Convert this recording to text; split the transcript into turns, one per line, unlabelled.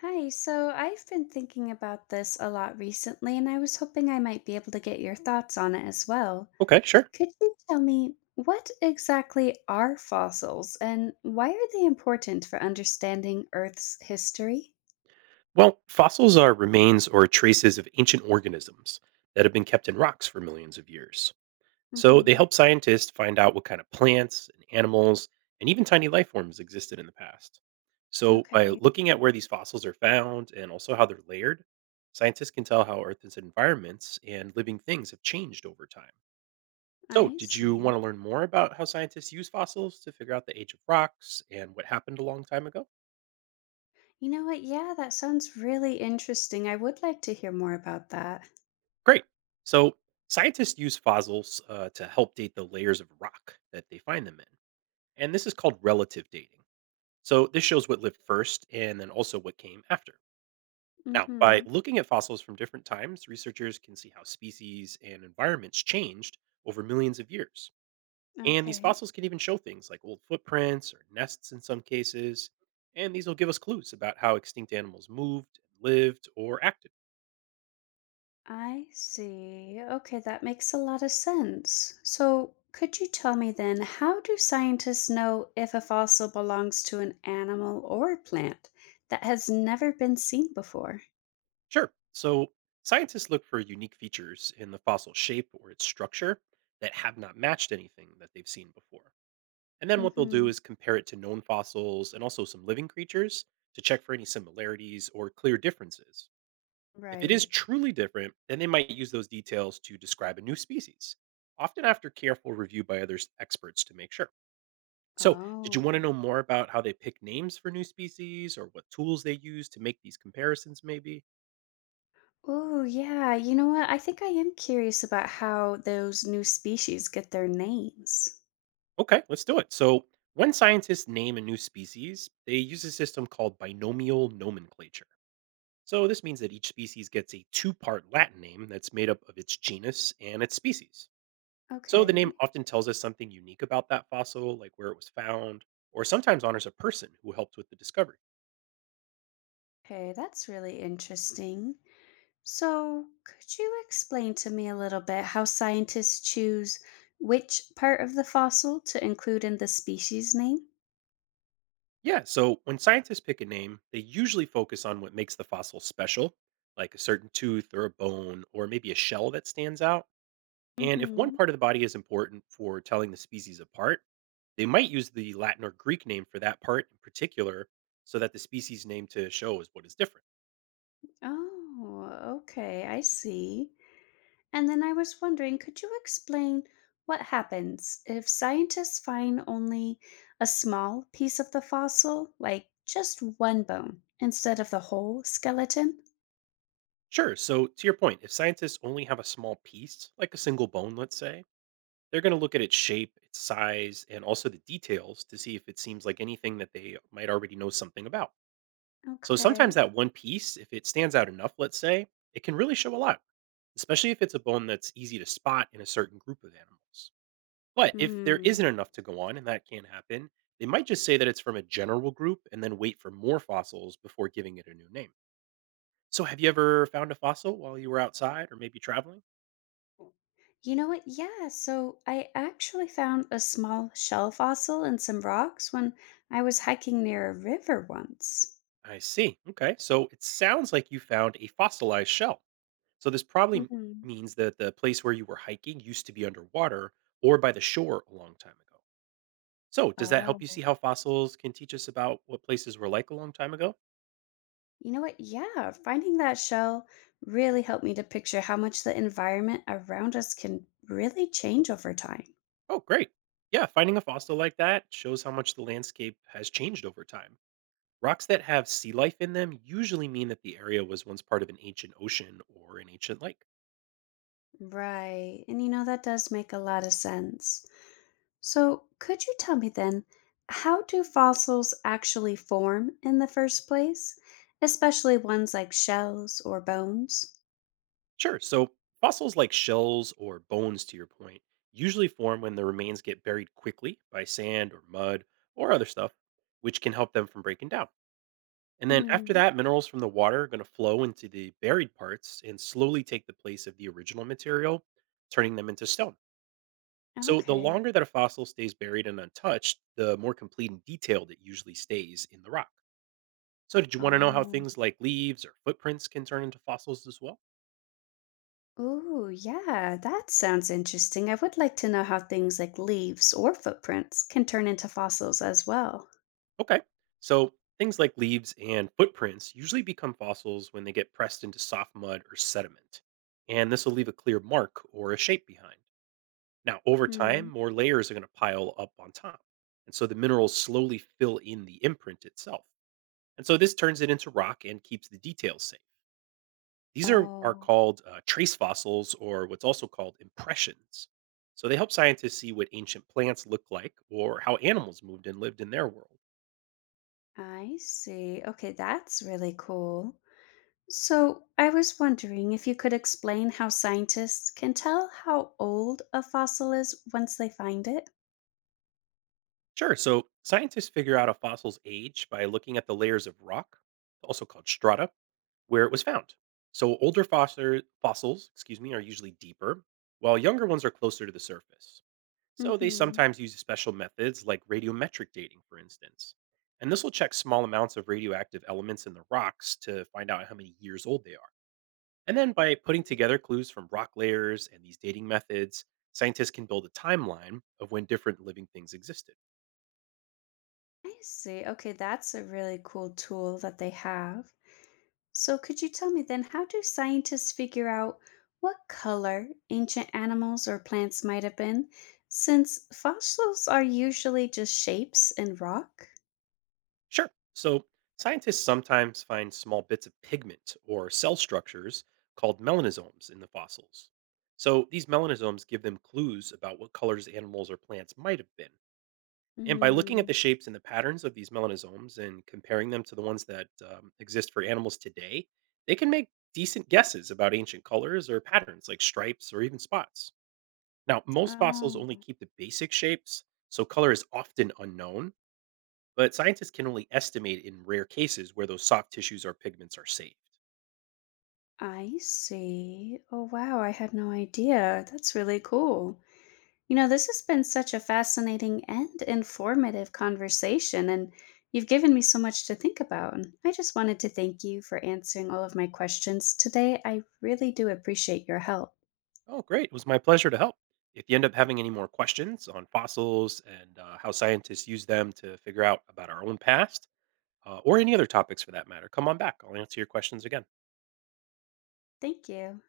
Hi, so I've been thinking about this a lot recently, and I was hoping I might be able to get your thoughts on it as well.
Okay, sure.
Could you tell me what exactly are fossils and why are they important for understanding Earth's history?
Well, fossils are remains or traces of ancient organisms that have been kept in rocks for millions of years. So they
Mm-hmm.
help scientists find out what kind of plants and animals and even tiny life forms existed in the past. So by
Okay,
looking at where these fossils are found and also how they're layered, scientists can tell how Earth's environments and living things have changed over time. So,
I
did you
see.
want to learn more about how scientists use fossils to figure out the age of rocks and what happened a long time ago?
You know what? Yeah, that sounds really interesting. I would like to hear more about that.
Great. So scientists use fossils to help date the layers of rock that they find them in. And this is called relative dating. So this shows what lived first and then also what came after. Now, by
Mm-hmm.
looking at fossils from different times, researchers can see how species and environments changed over millions of years. And these
Okay.
fossils can even show things like old footprints or nests in some cases. And these will give us clues about how extinct animals moved, lived, or acted.
I see. Okay, that makes a lot of sense. So, could you tell me then, how do scientists know if a fossil belongs to an animal or plant that has never been seen before?
Sure. So scientists look for unique features in the fossil shape or its structure that have not matched anything that they've seen before. And then what they'll do
Mm-hmm.
is compare it to known fossils and also some living creatures to check for any similarities or clear differences. If it is
Right.
truly different, then they might use those details to describe a new species, often after careful review by experts to make sure. So, did you
Oh.
want to know more about how they pick names for new species or what tools they use to make these comparisons, maybe?
Oh, yeah. You know what? I think I am curious about how those new species get their names.
Okay, let's do it. So, when scientists name a new species, they use a system called binomial nomenclature. So, this means that each species gets a two-part Latin name that's made up of its genus and its species. So, the
Okay.
name often tells us something unique about that fossil, like where it was found, or sometimes honors a person who helped with the discovery.
Okay, that's really interesting. So, could you explain to me a little bit how scientists choose which part of the fossil to include in the species name?
Yeah, so when scientists pick a name, they usually focus on what makes the fossil special, like a certain tooth or a bone, or maybe a shell that stands out. And if one
Mm-hmm.
part of the body is important for telling the species apart, they might use the Latin or Greek name for that part in particular so that the species name to show is what is different.
Oh, okay, I see. And then I was wondering, could you explain what happens if scientists find only a small piece of the fossil, like just one bone, instead of the whole skeleton?
Sure, so to your point, if scientists only have a small piece, like a single bone, let's say, they're going to look at its shape, its size, and also the details to see if it seems like anything that they might already know something about. So sometimes
Okay.
that one piece, if it stands out enough, let's say, it can really show a lot, especially if it's a bone that's easy to spot in a certain group of animals. But if there isn't enough to go on, and that can happen, they might just say that it's from a general group and then wait for more fossils before giving it a new name. So, have you ever found a fossil while you were outside or maybe traveling?
You know what? Yeah. So I actually found a small shell fossil in some rocks when I was hiking near a river once.
I see. Okay. So, it sounds like you found a fossilized shell. So, this probably
Hmm.
means that the place where you were hiking used to be underwater or by the shore a long time ago. So, does that help you see
Oh.
how fossils can teach us about what places were like a long time ago?
You know what? Yeah. Finding that shell really helped me to picture how much the environment around us can really change over time.
Oh, great. Yeah, finding a fossil like that shows how much the landscape has changed over time. Rocks that have sea life in them usually mean that the area was once part of an ancient ocean or an ancient lake.
Right. And you know, that does make a lot of sense. So, could you tell me then, how do fossils actually form in the first place, especially ones like shells or bones?
Sure, so fossils like shells or bones, to your point, usually form when the remains get buried quickly by sand or mud or other stuff, which can help them from breaking down. And then after
Hmm.
that, minerals from the water are going to flow into the buried parts and slowly take the place of the original material, turning them into stone. So the
Okay.
longer that a fossil stays buried and untouched, the more complete and detailed it usually stays in the rock. So did you want to know how
Oh.
things like leaves or footprints can turn into fossils as well?
Ooh, yeah, that sounds interesting. I would like to know how things like leaves or footprints can turn into fossils as well.
Okay. So things like leaves and footprints usually become fossils when they get pressed into soft mud or sediment. And this will leave a clear mark or a shape behind. Now, over time,
Hmm.
more layers are going to pile up on top. And so the minerals slowly fill in the imprint itself. And so this turns it into rock and keeps the details safe. These are
Oh,
called trace fossils, or what's also called impressions. So they help scientists see what ancient plants look like, or how animals moved and lived in their world.
I see. Okay, that's really cool. So, I was wondering if you could explain how scientists can tell how old a fossil is once they find it?
Sure. So scientists figure out a fossil's age by looking at the layers of rock, also called strata, where it was found. So fossils, excuse me, are usually deeper, while younger ones are closer to the surface. So they
Mhm.
sometimes use special methods like radiometric dating, for instance. And this will check small amounts of radioactive elements in the rocks to find out how many years old they are. And then by putting together clues from rock layers and these dating methods, scientists can build a timeline of when different living things existed.
I see. Okay, that's a really cool tool that they have. So, could you tell me then how do scientists figure out what color ancient animals or plants might have been since fossils are usually just shapes in rock?
Sure. So scientists sometimes find small bits of pigment or cell structures called melanosomes in the fossils. So these melanosomes give them clues about what colors animals or plants might have been. And by looking at the
Mm.
shapes and the patterns of these melanosomes and comparing them to the ones that exist for animals today, they can make decent guesses about ancient colors or patterns like stripes or even spots. Now, most fossils only
Oh,
keep the basic shapes, so color is often unknown, but scientists can only estimate in rare cases where those soft tissues or pigments are saved.
I see. Oh, wow, I had no idea. That's really cool. You know, this has been such a fascinating and informative conversation, and you've given me so much to think about. And I just wanted to thank you for answering all of my questions today. I really do appreciate your help.
Oh, great. It was my pleasure to help. If you end up having any more questions on fossils and how scientists use them to figure out about our own past, or any other topics for that matter. Come on back. I'll answer your questions again.
Thank you.